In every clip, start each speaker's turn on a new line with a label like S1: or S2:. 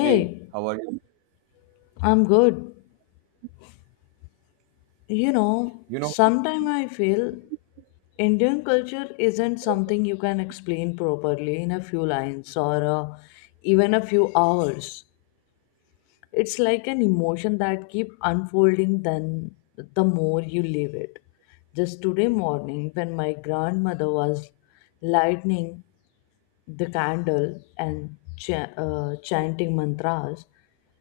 S1: Hey, how are you?
S2: I'm good. You know,
S1: You know,
S2: sometimes I feel Indian culture isn't something you can explain properly in a few lines or even a few hours. It's like an emotion that keep unfolding then the more you live it. Just today morning when my grandmother was lightning the candle and chanting mantras.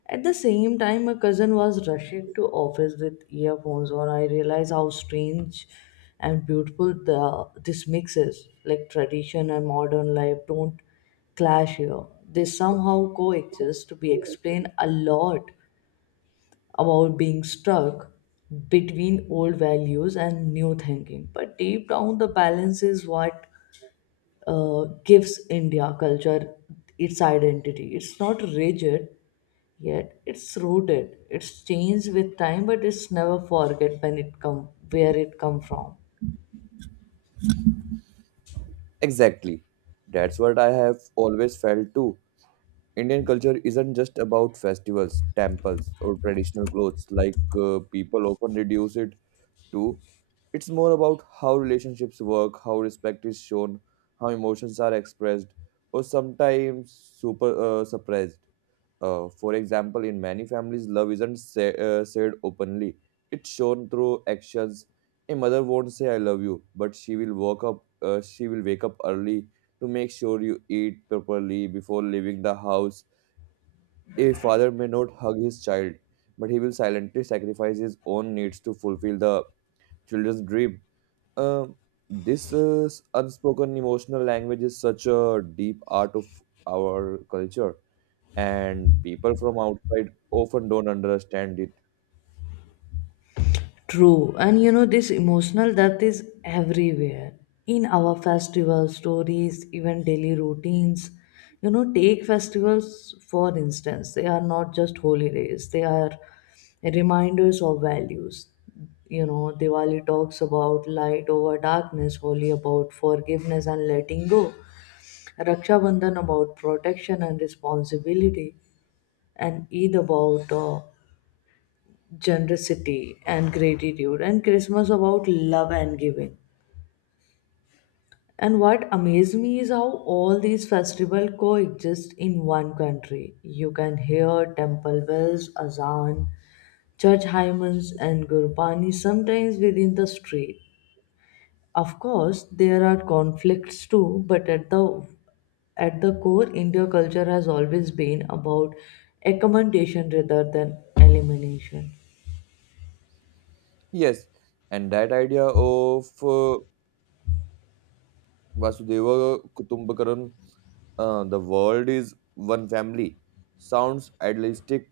S2: At the same time, my cousin was rushing to office with earphones on. I realized how strange and beautiful the this mix is. Like tradition and modern life don't clash here. They somehow coexist to be explained a lot about being stuck between old values and new thinking. But deep down the balance is what gives India culture its identity. It's not rigid yet; it's rooted. It's changed with time, but it's never forget when it come where it come from.
S1: exactly. That's what I have always felt too. Indian culture isn't just about festivals, temples, or traditional clothes like people often reduce it to. It's more about how relationships work, how respect is shown, how emotions are expressed, or sometimes super suppressed. For example, in many families, love isn't say, said openly, it's shown through actions. A mother won't say, I love you, but she will wake up early to make sure you eat properly before leaving the house. A father may not hug his child, but he will silently sacrifice his own needs to fulfill the children's dream. Um, this unspoken emotional language is such a deep art of our culture, and people from outside often don't understand it.
S2: True, and you know, this emotional depth is everywhere in our festival stories, even daily routines. You know, take festivals for instance, they are not just holidays, they are reminders of values. You know, Diwali talks about light over darkness, Holi about forgiveness and letting go, Raksha Bandhan about protection and responsibility, and Eid about generosity and gratitude, and Christmas about love and giving. And what amazed me is how all these festivals coexist in one country. You can hear temple bells, azan, church hymns, and gurbani sometimes within the street. Of course there are conflicts too, but at the core India culture has always been about accommodation rather than elimination.
S1: Yes, and that idea of Vasudeva Kutumbakaran, the world is one family, sounds idealistic,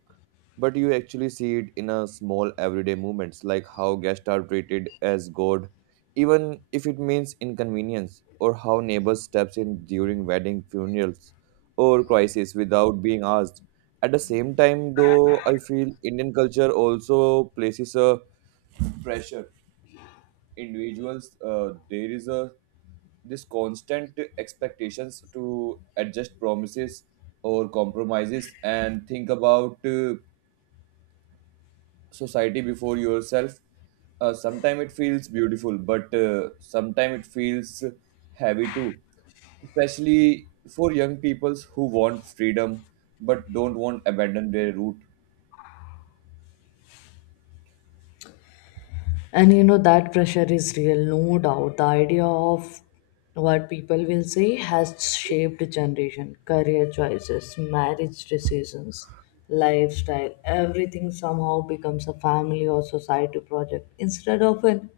S1: but you actually see it in a small everyday moments, like how guests are treated as God, even if it means inconvenience, or how neighbors steps in during wedding, funerals, or crisis without being asked. At the same time, though, I feel Indian culture also places a pressure individuals, there is a this constant expectations to adjust promises or compromises and think about society before yourself. Uh, sometimes it feels beautiful, but sometimes it feels heavy too, especially for young peoples who want freedom but don't want abandon their root.
S2: And you know, that pressure is real, no doubt. The idea of what people will say has shaped generation, career choices, marriage decisions, lifestyle. Everything somehow becomes a family or society project instead of an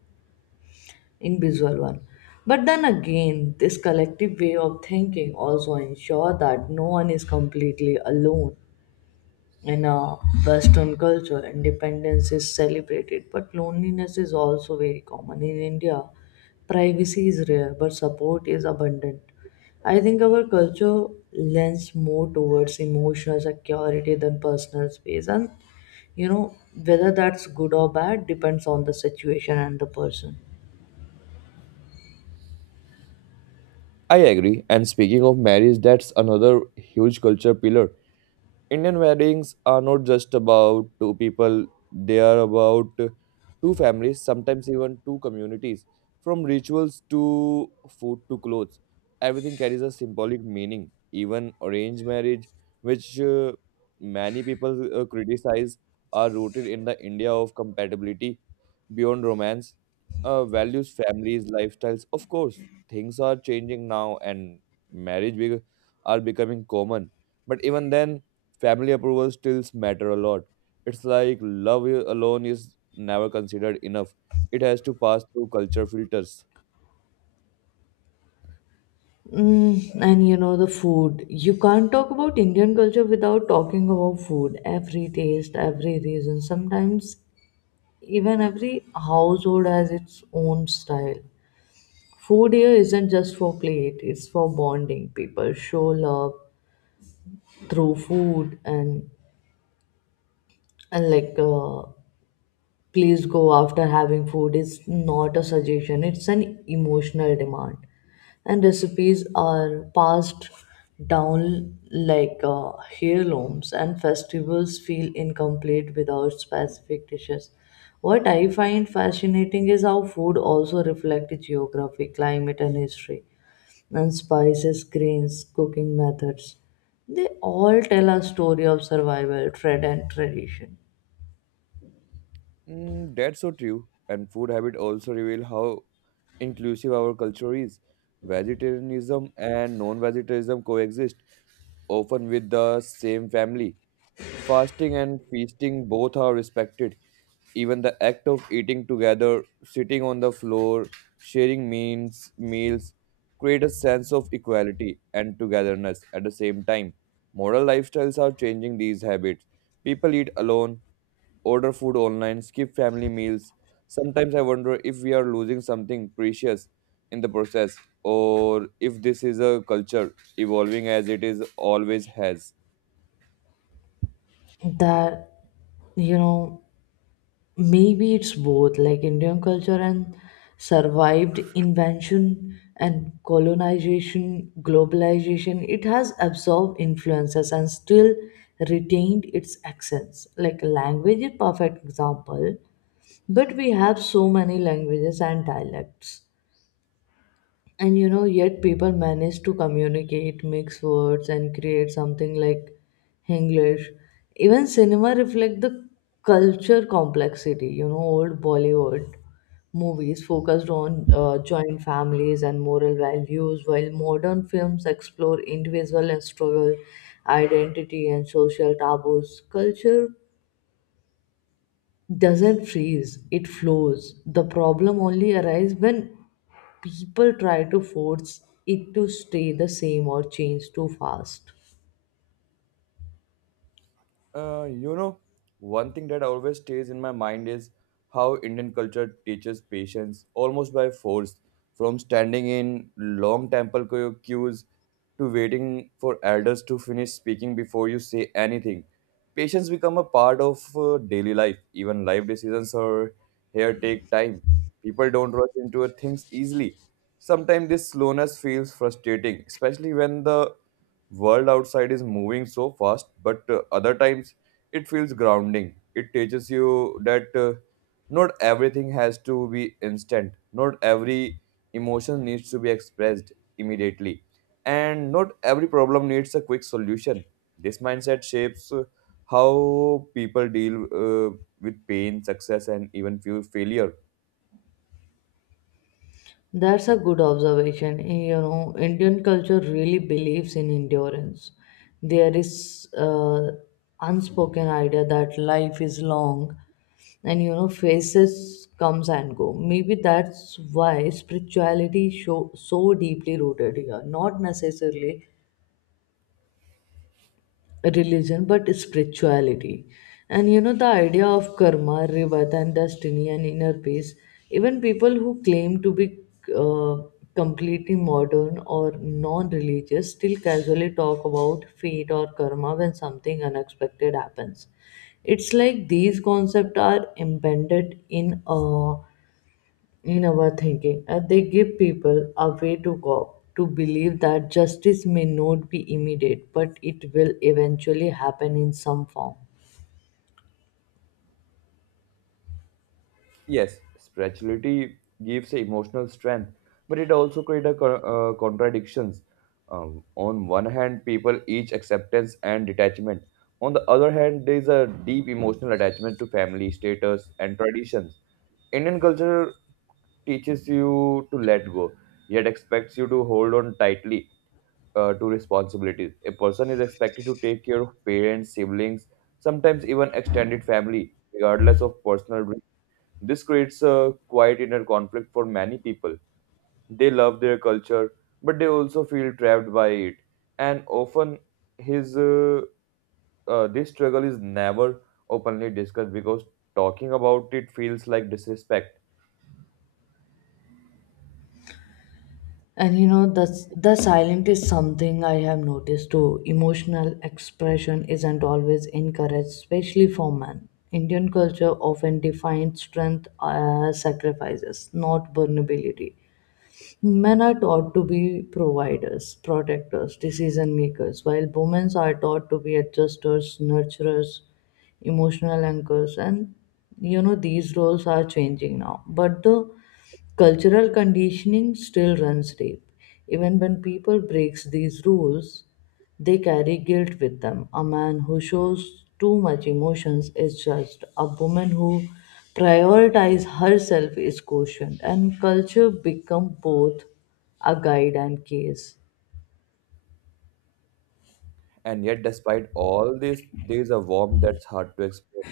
S2: individual one. But then again, this collective way of thinking also ensure that no one is completely alone. In a Western culture, independence is celebrated, but loneliness is also very common. In India, privacy is rare, but support is abundant. I think our culture lends more towards emotional security than personal space, and you know whether that's good or bad depends on the situation and the person.
S1: I agree. And speaking of marriage, that's another huge culture pillar. Indian weddings are not just about two people, they are about two families, sometimes even two communities. From rituals to food to clothes, everything carries a symbolic meaning. Even arranged marriage, which many people criticize, are rooted in the India of compatibility beyond romance, values, families, lifestyles. Of course, things are changing now, and marriage be- are becoming common. But even then, family approval still matter a lot. It's like alone is never considered enough. It has to pass through culture filters.
S2: Mm, and you know the food. You can't talk about Indian culture without talking about food. Every taste, every reason. Sometimes even every household has its own style. Food here isn't just for plate, it's for bonding. People show love through food, and like please go after having food is not a suggestion, it's an emotional demand. And recipes are passed down like heirlooms, and festivals feel incomplete without specific dishes. What I find fascinating is how food also reflects geography, climate, and history, and spices, grains, cooking methods. They all tell a story of survival, trade, and tradition.
S1: That's so true. And food habit also reveal how inclusive our culture is. Vegetarianism and non-vegetarianism coexist, often with the same family. Fasting and feasting both are respected. Even the act of eating together, sitting on the floor, meals, create a sense of equality and togetherness at the same time. Modern lifestyles are changing these habits. People eat alone, order food online, skip family meals. Sometimes I wonder if we are losing something precious in the process, or if this is a culture evolving as it is always has.
S2: That, you know, maybe it's both. Like Indian culture and survived invention and colonization, globalization, it has absorbed influences and still retained its accents. Like language is perfect example, but we have so many languages and dialects, and you know, yet people manage to communicate, mix words, and create something like English. Even cinema reflect the culture complexity. You know, old Bollywood movies focused on joint families and moral values, while modern films explore individual and struggle, identity, and social taboos. Culture doesn't freeze, it flows. The problem only arises when people try to force it to stay the same or change too fast.
S1: You know, one thing that always stays in my mind is how Indian culture teaches patience almost by force, from standing in long temple queues to waiting for elders to finish speaking before you say anything. Patience become a part of daily life. Even life decisions are here take time. People don't rush into things easily. Sometimes this slowness feels frustrating, especially when the world outside is moving so fast, but other times it feels grounding. It teaches you that not everything has to be instant, not every emotion needs to be expressed immediately, and not every problem needs a quick solution. This mindset shapes how people deal with pain, success, and even few failure.
S2: That's a good observation. You know, Indian culture really believes in endurance. There is unspoken idea that life is long, and you know phases comes and go. Maybe that's why spirituality show so deeply rooted here, not necessarily religion but spirituality, and you know the idea of karma, rebirth, and destiny and inner peace. Even people who claim to be uh, completely modern or non-religious still casually talk about fate or karma when something unexpected happens. It's like these concepts are embedded in our thinking, and they give people a way to cope, to believe that justice may not be immediate, but it will eventually happen in some form.
S1: Yes, spirituality gives emotional strength, but it also creates a contradictions. On one hand, people each acceptance and detachment. On the other hand, there is a deep emotional attachment to family, status, and traditions. Indian culture teaches you to let go, yet expects you to hold on tightly to responsibilities. A person is expected to take care of parents, siblings, sometimes even extended family, regardless of personal. This creates a quiet inner conflict for many people. They love their culture, but they also feel trapped by it. And often, his this struggle is never openly discussed because talking about it feels like disrespect.
S2: And you know, the silent is something I have noticed too. Emotional expression isn't always encouraged, especially for men. Indian culture often defines strength as sacrifices, not vulnerability. Men are taught to be providers, protectors, decision makers, while women are taught to be adjusters, nurturers, emotional anchors, and you know these roles are changing now. But the cultural conditioning still runs deep. Even when people breaks these rules, they carry guilt with them. A man who shows too much emotions is judged. A woman who prioritizes herself is cautioned. And culture become both a guide and case.
S1: And yet, despite all this, there is a warmth that's hard to explain.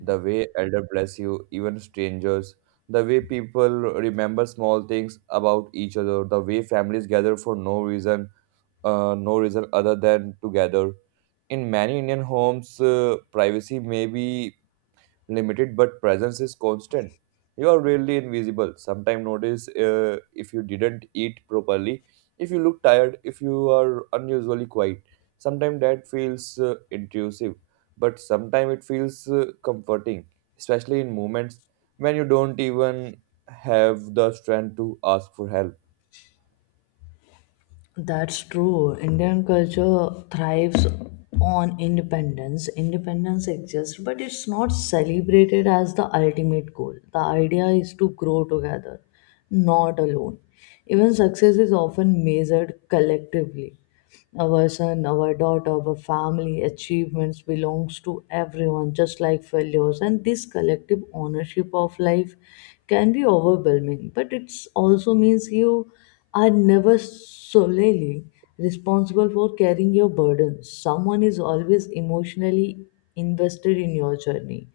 S1: The way elder bless you, even strangers, the way people remember small things about each other, the way families gather for no reason, no reason other than to gather. In many Indian homes, privacy may be limited, but presence is constant. You are really invisible. Sometimes notice if you didn't eat properly, if you look tired, if you are unusually quiet. Sometimes that feels intrusive, but sometimes it feels comforting, especially in moments when you don't even have the strength to ask for help.
S2: That's true. Indian culture thrives on independence. Independence exists, but it's not celebrated as the ultimate goal. The idea is to grow together, not alone. Even success is often measured collectively. Our son, our daughter, our family achievements belongs to everyone, just like failures. And this collective ownership of life can be overwhelming, but it also means you are never solely responsible for carrying your burden. Someone is always emotionally invested in your journey,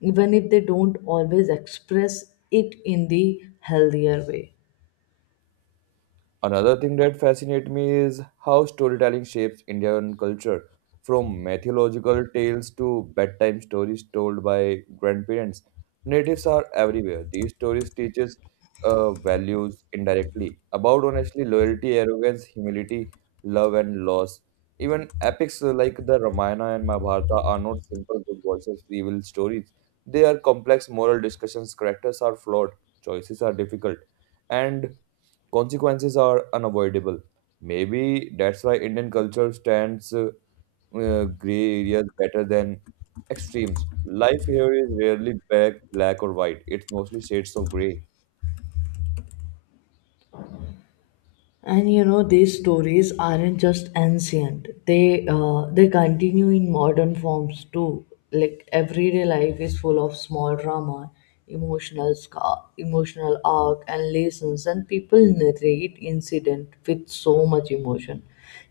S2: even if they don't always express it in the healthier way.
S1: Another thing that fascinates me is how storytelling shapes Indian culture, from mythological tales to bedtime stories told by grandparents. Natives are everywhere. These stories teach us values indirectly about honestly loyalty, arrogance, humility, love, and loss. Even epics like the Ramayana and Mahabharata are not simple good versus evil stories. They are complex moral discussions. Characters are flawed, choices are difficult, and consequences are unavoidable. Maybe that's why Indian culture stands gray areas better than extremes. Life here is rarely black, or white. It's mostly shades of gray.
S2: And you know these stories aren't just ancient; they continue in modern forms too. Like everyday life is full of small drama, emotional scar, emotional arc, and lessons. And people narrate incident with so much emotion.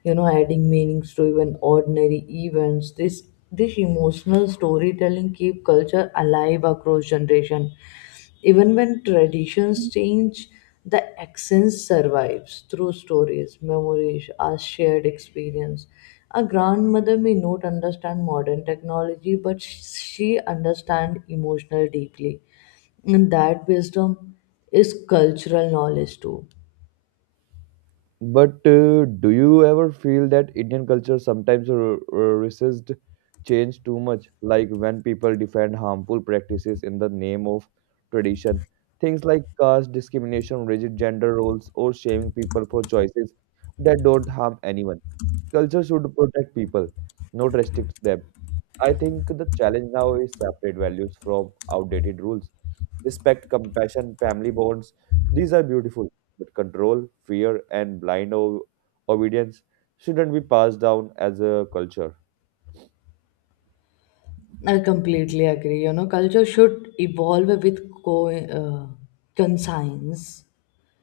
S2: You know, adding meanings to even ordinary events. This emotional storytelling keep culture alive across generation, even when traditions change, the accent survives through stories, memories, our shared experience. A grandmother may not understand modern technology, but she understands emotional deeply. And that wisdom is cultural knowledge too.
S1: But do you ever feel that Indian culture sometimes resists change too much? Like when people defend harmful practices in the name of tradition, things like caste discrimination, rigid gender roles, or shaming people for choices that don't harm anyone. Culture should protect people, not restrict them. I think the challenge now is separate values from outdated rules. Respect, compassion, family bonds, these are beautiful, but control, fear, and obedience shouldn't be passed down as a culture.
S2: I completely agree. You know, culture should evolve with conscience,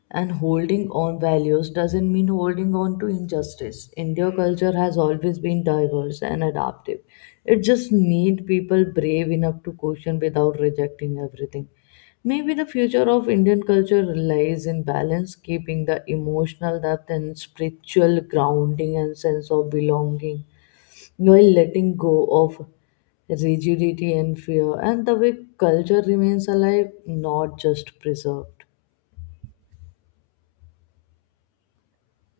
S2: and holding on values doesn't mean holding on to injustice. India culture has always been diverse and adaptive. It just need people brave enough to question without rejecting everything. Maybe the future of Indian culture lies in balance, keeping the emotional depth and spiritual grounding and sense of belonging while letting go of rigidity and fear, and the way culture remains alive, not just preserved.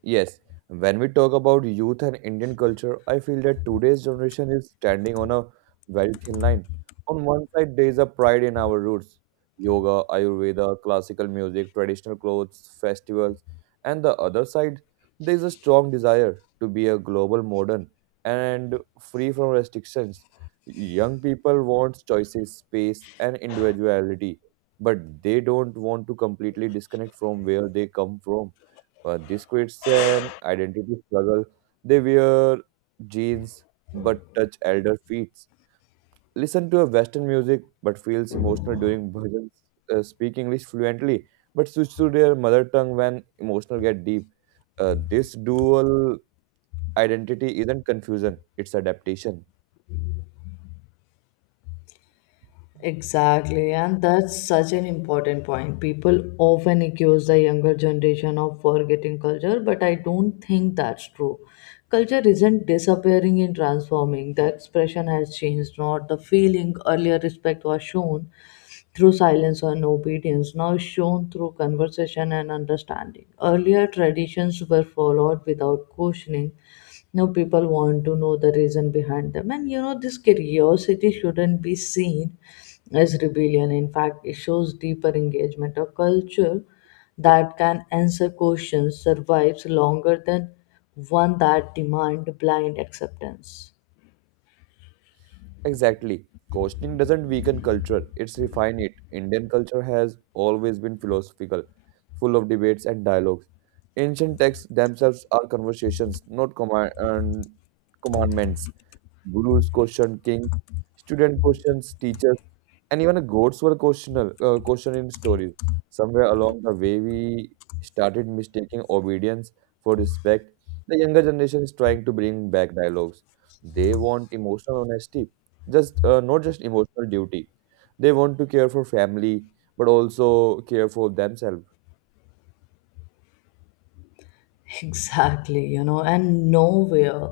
S1: Yes, when we talk about youth and Indian culture, I feel that today's generation is standing on a very thin line. On one side, there is a pride in our roots: yoga, Ayurveda, classical music, traditional clothes, festivals. And the other side, there is a strong desire to be a global modern and free from restrictions. Young people want choices, space, and individuality, but they don't want to completely disconnect from where they come from. But this creates an identity struggle. They wear jeans but touch elder feet. Listen to a Western music but feels emotional during bhajans. Speak English fluently but switch to their mother tongue when emotional get deep. This dual identity isn't confusion; it's adaptation.
S2: Exactly, and that's such an important point. People often accuse the younger generation of forgetting culture, but I don't think that's true. Culture isn't disappearing in transforming, the expression has changed, not the feeling. Earlier respect was shown through silence and obedience, now shown through conversation and understanding. Earlier traditions were followed without questioning. Now people want to know the reason behind them. And you know, this curiosity shouldn't be seen as rebellion. In fact, it shows deeper engagement. A culture that can answer questions survives longer than one that demand blind acceptance.
S1: Exactly. Questioning doesn't weaken culture, it's refine it. Indian culture has always been philosophical, full of debates and dialogues. Ancient texts themselves are conversations, not commandments. Gurus questioned kings, student questions teachers, and even goats were questioned in stories. Somewhere along the way, we started mistaking obedience for respect. The younger generation is trying to bring back dialogues. They want emotional honesty, just not just emotional duty. They want to care for family, but also care for themselves.
S2: Exactly, you know, and nowhere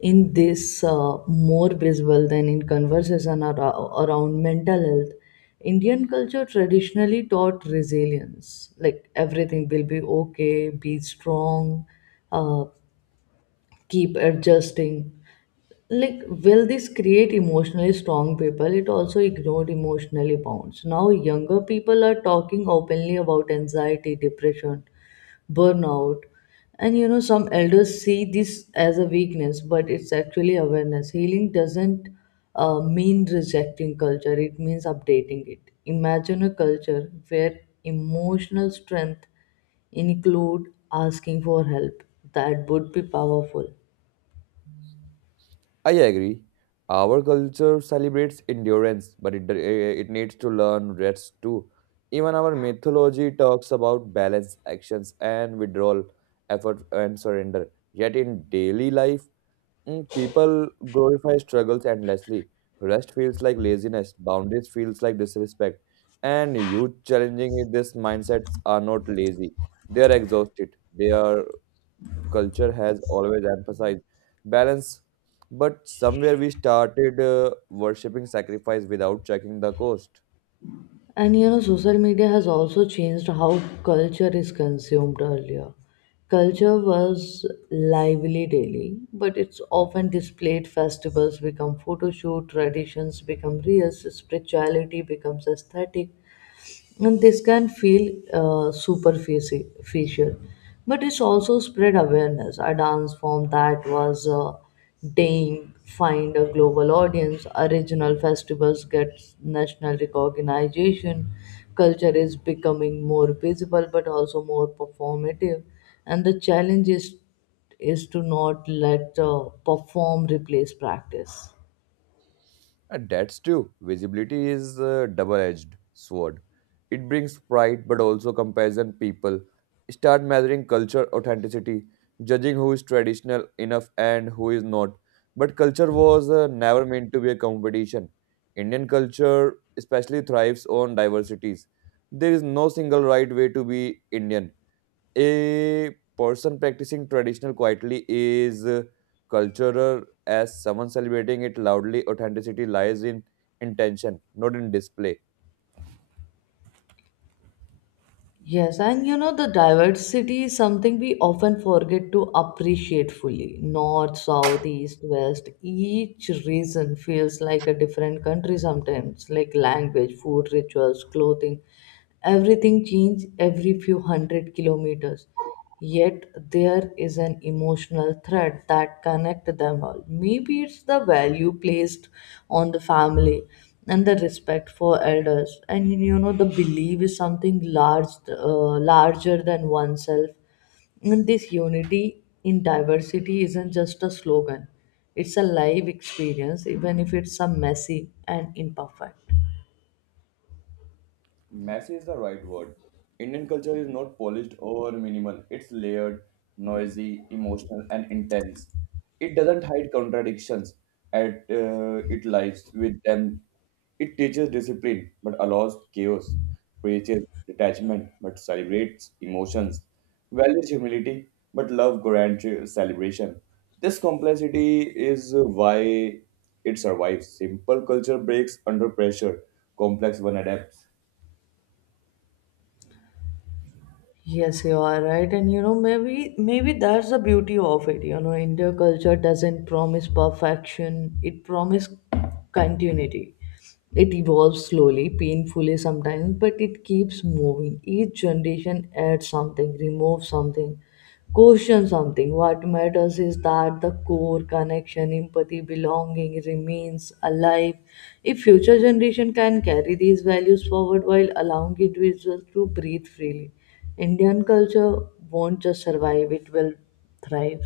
S2: in this more visible than in conversation around mental health. Indian culture traditionally taught resilience, like everything will be okay, be strong, uh, keep adjusting. Like, will this create emotionally strong people? It also ignored emotionally bounds. Now, younger people are talking openly about anxiety, depression, burnout. And you know, some elders see this as a weakness, but it's actually awareness. Healing doesn't mean rejecting culture, it means updating it. Imagine a culture where emotional strength include asking for help. That would be powerful.
S1: I agree. Our culture celebrates endurance, but it needs to learn rest too. Even our mythology talks about balance, actions, and withdrawal, effort, and surrender. Yet in daily life, people glorify struggles endlessly. Rest feels like laziness, boundaries feels like disrespect, and youth challenging with this mindsets are not lazy. They are exhausted. They are culture has always emphasized balance, but somewhere we started worshipping sacrifice without checking the cost.
S2: And you know, social media has also changed how culture is consumed earlier. Culture was lively daily, but it's often displayed. Festivals become photo shoot, traditions become reels, spirituality becomes aesthetic, and this can feel superficial, but it's also spread awareness. A dance form that was dying find a global audience, original festivals get national recognition. Culture is becoming more visible but also more performative, and the challenge is to not let perform replace practice.
S1: And that's true. Visibility is a double-edged sword. It brings pride, but also comparison. People start measuring culture authenticity, judging who is traditional enough and who is not. But culture was never meant to be a competition. Indian culture especially thrives on diversities. There is no single right way to be Indian. A person practicing traditional quietly is cultural as someone celebrating it loudly. Authenticity lies in intention, not in display.
S2: Yes, and you know, the diversity is something we often forget to appreciate fully. North, south, east, west, each region feels like a different country sometimes, like language, food, rituals, clothing. Everything changes every few hundred kilometers, yet there is an emotional thread that connects them all. Maybe it's the value placed on the family and the respect for elders, and you know the belief is something larger than oneself. And this unity in diversity isn't just a slogan; it's a live experience, even if it's a messy and imperfect.
S1: Messy is the right word. Indian culture is not polished or minimal. It's layered, noisy, emotional, and intense. It doesn't hide contradictions. At It lies with them. It teaches discipline but allows chaos. Preaches detachment but celebrates emotions. Values humility but love grand celebration. This complexity is why it survives. Simple culture breaks under pressure. Complex one adapts.
S2: Yes, you are right. And you know, maybe that's the beauty of it. You know, India culture doesn't promise perfection, it promises continuity. It evolves slowly, painfully sometimes, but it keeps moving. Each generation adds something, removes something, questions something. What matters is that the core connection, empathy, belonging remains alive. If future generation can carry these values forward while allowing individuals to breathe freely, Indian culture won't just survive, it will thrive.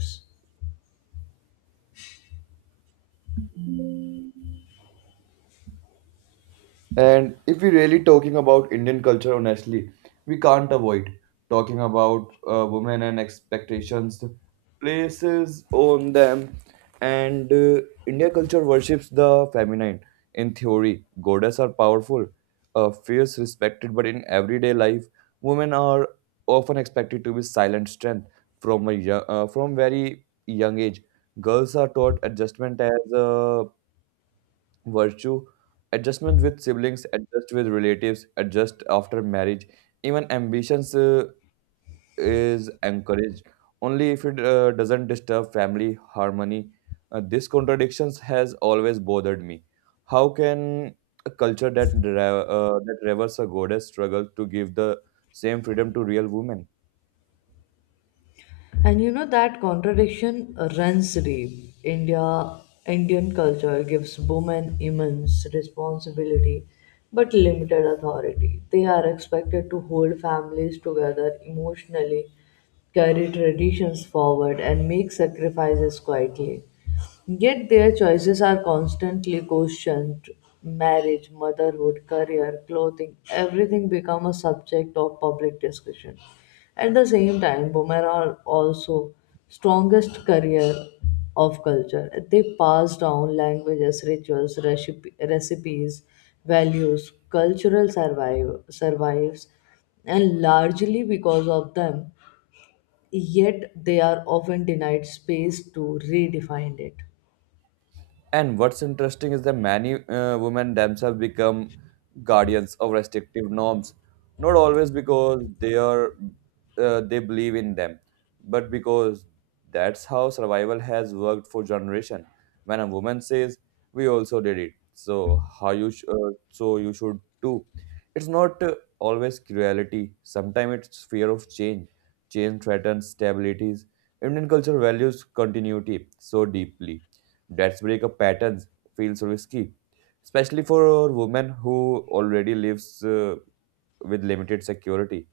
S1: And if we really talking about Indian culture, honestly, we can't avoid talking about women and expectations, places on them, and India culture worships the feminine. In theory, goddesses are powerful, fierce, respected, but in everyday life, women are often expected to be silent strength from a from very young age. Girls are taught adjustment as virtue, adjustment with siblings, adjust with relatives, adjust after marriage. Even ambitions is encouraged only if it doesn't disturb family harmony. These contradictions has always bothered me. How can a culture that that reveres a goddess struggle to give the same freedom to real women?
S2: And you know that contradiction runs deep. Indian culture gives women immense responsibility but limited authority. They are expected to hold families together emotionally, carry traditions forward, and make sacrifices quietly. Yet their choices are constantly questioned. Marriage, motherhood, career, clothing, everything become a subject of public discussion. At the same time, women are also strongest career of culture. They pass down languages, rituals, recipes, values, survives, and largely because of them, yet they are often denied space to redefine it.
S1: And what's interesting is that many women themselves become guardians of restrictive norms, not always because they believe in them, but because that's how survival has worked for generation. When a woman says, "We also did it, so you should too." It's not always cruelty. Sometimes it's fear of change. Change threatens stabilities. Indian culture values continuity so deeply that's breakup patterns feels risky, especially for women who already lives with limited security.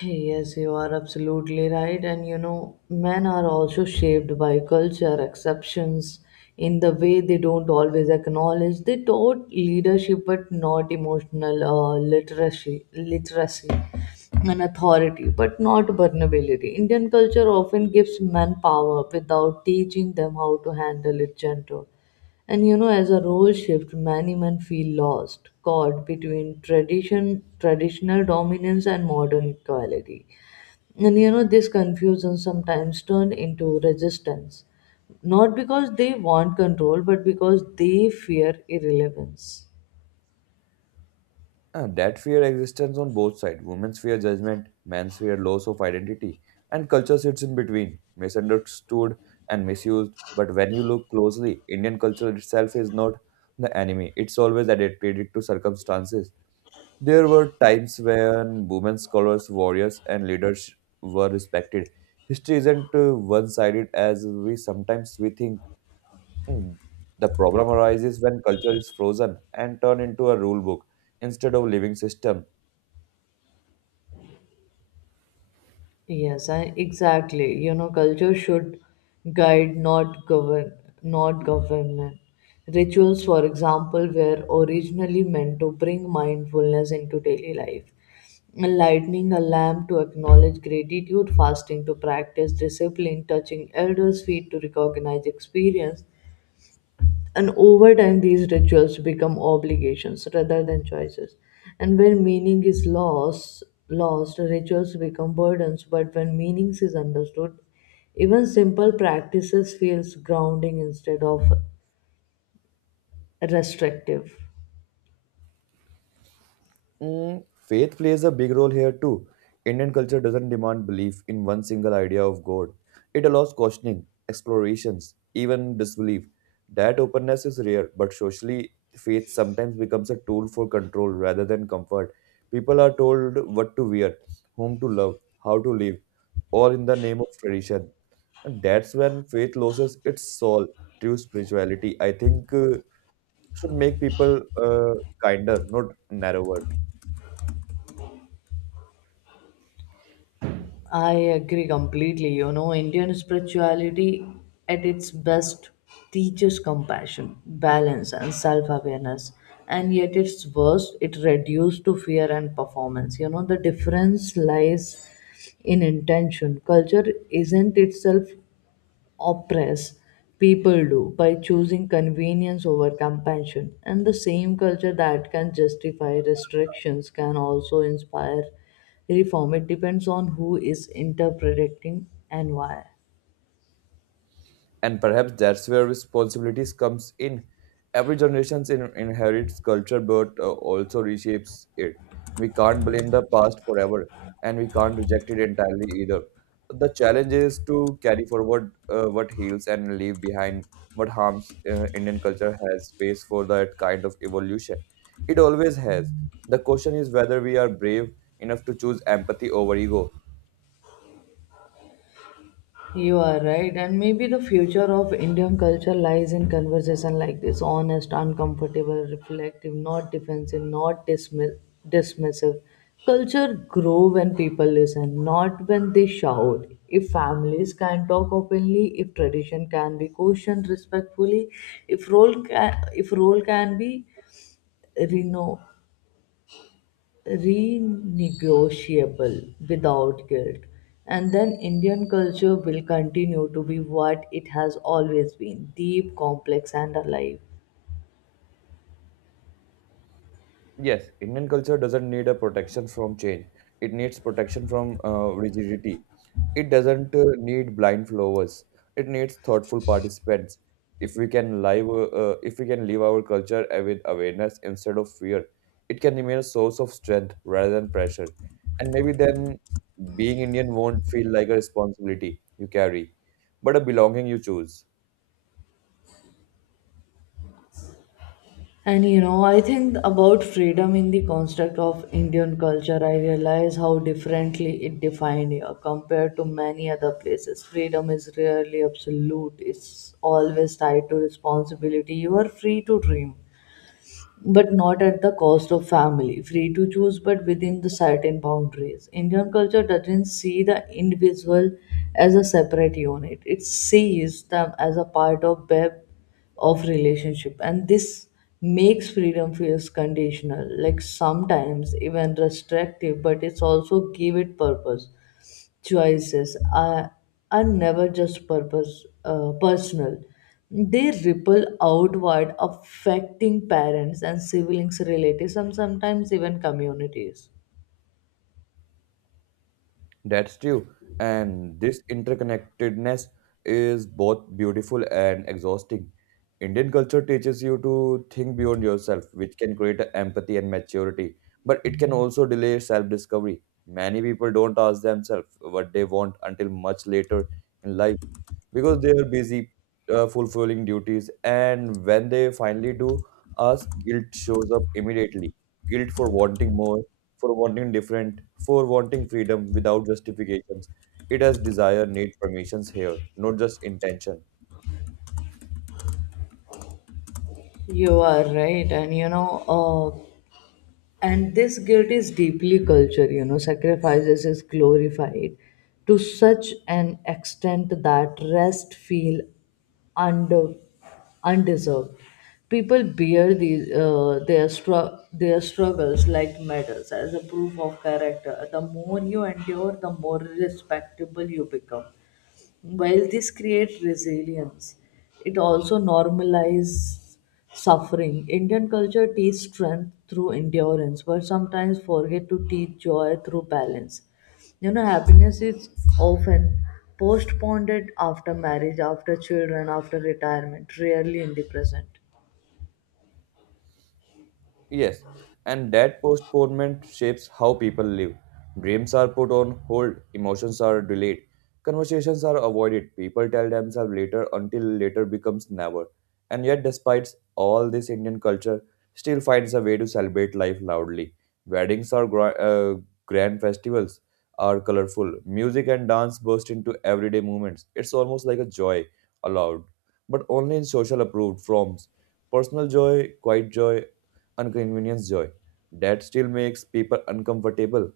S2: Yes, you are absolutely right. And you know, men are also shaped by culture, exceptions in the way they don't always acknowledge. They taught leadership, but not emotional literacy and authority, but not vulnerability. Indian culture often gives men power without teaching them how to handle it gentle. And you know, as a role shift, many men feel lost, caught between traditional dominance and modern equality. And you know, this confusion sometimes turn into resistance, not because they want control, but because they fear irrelevance.
S1: That fear existence on both sides. Women's fear judgment, men's fear loss of identity, and culture sits in between, misunderstood and misused. But when you look closely, Indian culture itself is not the enemy. It's always adapted to circumstances. There were times when women scholars, warriors, and leaders were respected. History isn't one-sided as we sometimes we think. Mm. The problem arises when culture is frozen and turned into a rule book instead of living system.
S2: Yes, I, exactly. You know, culture should guide, not govern. Rituals, for example, were originally meant to bring mindfulness into daily life. Lighting a lamp to acknowledge gratitude, fasting to practice discipline, touching elders' feet to recognize experience, and over time, these rituals become obligations rather than choices. And when meaning is lost, lost rituals become burdens. But when meanings is understood, even simple practices feels grounding instead of restrictive.
S1: Mm, faith plays a big role here too. Indian culture doesn't demand belief in one single idea of God. It allows questioning, explorations, even disbelief. That openness is rare, but socially, faith sometimes becomes a tool for control rather than comfort. People are told what to wear, whom to love, how to live, all in the name of tradition. And that's when faith loses its soul. True spirituality, I think, should make people kinder, not narrower.
S2: I agree completely. You know, Indian spirituality at its best teaches compassion, balance, and self awareness. And yet, its worst, it reduced to fear and performance. You know, the difference lies in intention. Culture isn't itself oppress people do by choosing convenience over compassion. And the same culture that can justify restrictions can also inspire reform. It depends on who is interpreting and why.
S1: And perhaps that's where responsibilities comes in. Every generation inherits culture, but also reshapes it. We can't blame the past forever, and we can't reject it entirely either. The challenge is to carry forward what heals and leave behind what harms. Uh, indian culture has space for that kind of evolution. It always has. The question is whether we are brave enough to choose empathy over ego.
S2: You are right, and maybe the future of Indian culture lies in conversation like this honest, uncomfortable, reflective, not defensive, not dismiss- dismissive. Culture grow when people listen, not when they shout. If families can talk openly, if tradition can be questioned respectfully, if role can be reno- renegotiable without guilt. And then Indian culture will continue to be what it has always been deep, complex, and alive.
S1: Yes, Indian culture doesn't need a protection from change. It needs protection from rigidity. It doesn't need blind followers. It needs thoughtful participants. If we can live, if we can live our culture with awareness instead of fear, it can remain a source of strength rather than pressure. And maybe then, being Indian won't feel like a responsibility you carry, but a belonging you choose.
S2: And you know, I think about freedom in the construct of Indian culture, I realize how differently it defined here compared to many other places. Freedom is rarely absolute, it's always tied to responsibility. You are free to dream but not at the cost of family. Free to choose, but within the certain boundaries. Indian culture doesn't see the individual as a separate unit. It sees them as a part of web of relationship, and this makes freedom feels conditional, like sometimes even restrictive, but it's also give it purpose choices are never just purpose personal. They ripple outward affecting parents and siblings relatives and sometimes even communities.
S1: That's true. And this interconnectedness is both beautiful and exhausting. Indian culture teaches you to think beyond yourself, which can create a empathy and maturity, but it can also delay self discovery. Many people don't ask themselves what they want until much later in life, because they are busy fulfilling duties, and when they finally do ask, guilt shows up immediately. Guilt for wanting more, for wanting different, for wanting freedom without justifications. It has desire need permissions here, not just intention.
S2: You are right, and you know, and this guilt is deeply cultural. You know, sacrifices is glorified to such an extent that rest feel under undeserved. People bear their struggles like medals as a proof of character. The more you endure, the more respectable you become. While this creates resilience, it also normalizes suffering. Indian culture teaches strength through endurance, but sometimes forget to teach joy through balance. You know, happiness is often postponed after marriage, after children, after retirement, rarely in the present.
S1: Yes, and that postponement shapes how people live. Dreams are put on hold, emotions are delayed, conversations are avoided. People tell themselves later until later becomes never. And yet, despite all this, Indian culture still finds a way to celebrate life loudly. Weddings are gra- uh, Grand festivals are colorful. Music and dance burst into everyday moments. It's almost like a joy allowed, but only in social approved forms. Personal joy, quiet joy, inconvenience joy that still makes people uncomfortable.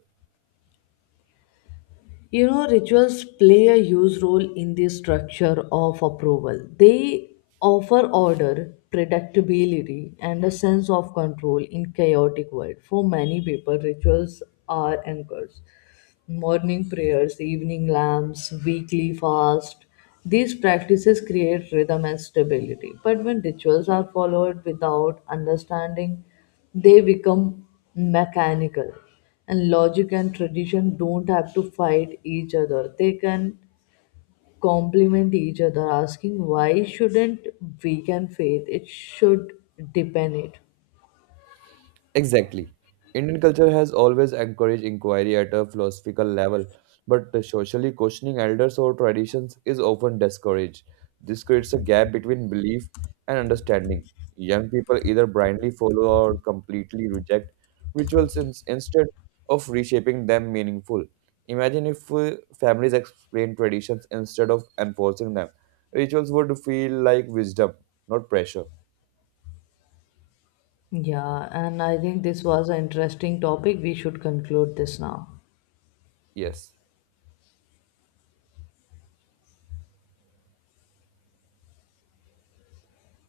S2: You know, rituals play a huge role in the structure of approval. They offer order, predictability, and a sense of control in chaotic world. For many people, rituals are anchors morning prayers, evening lamps, weekly fast. These practices create rhythm and stability. But when rituals are followed without understanding, they become mechanical. And logic and tradition don't have to fight each other. They can complement each other, asking why shouldn't weaken faith? It should deepen it.
S1: Exactly. Indian culture has always encouraged inquiry at a philosophical level, but the socially questioning elders or traditions is often discouraged. This creates a gap between belief and understanding. Young people either blindly follow or completely reject rituals instead of reshaping them meaningful. Imagine if families explain traditions instead of enforcing them. Rituals would feel like wisdom, not pressure.
S2: Yeah, and I think this was an interesting topic. We should conclude this now.
S1: Yes.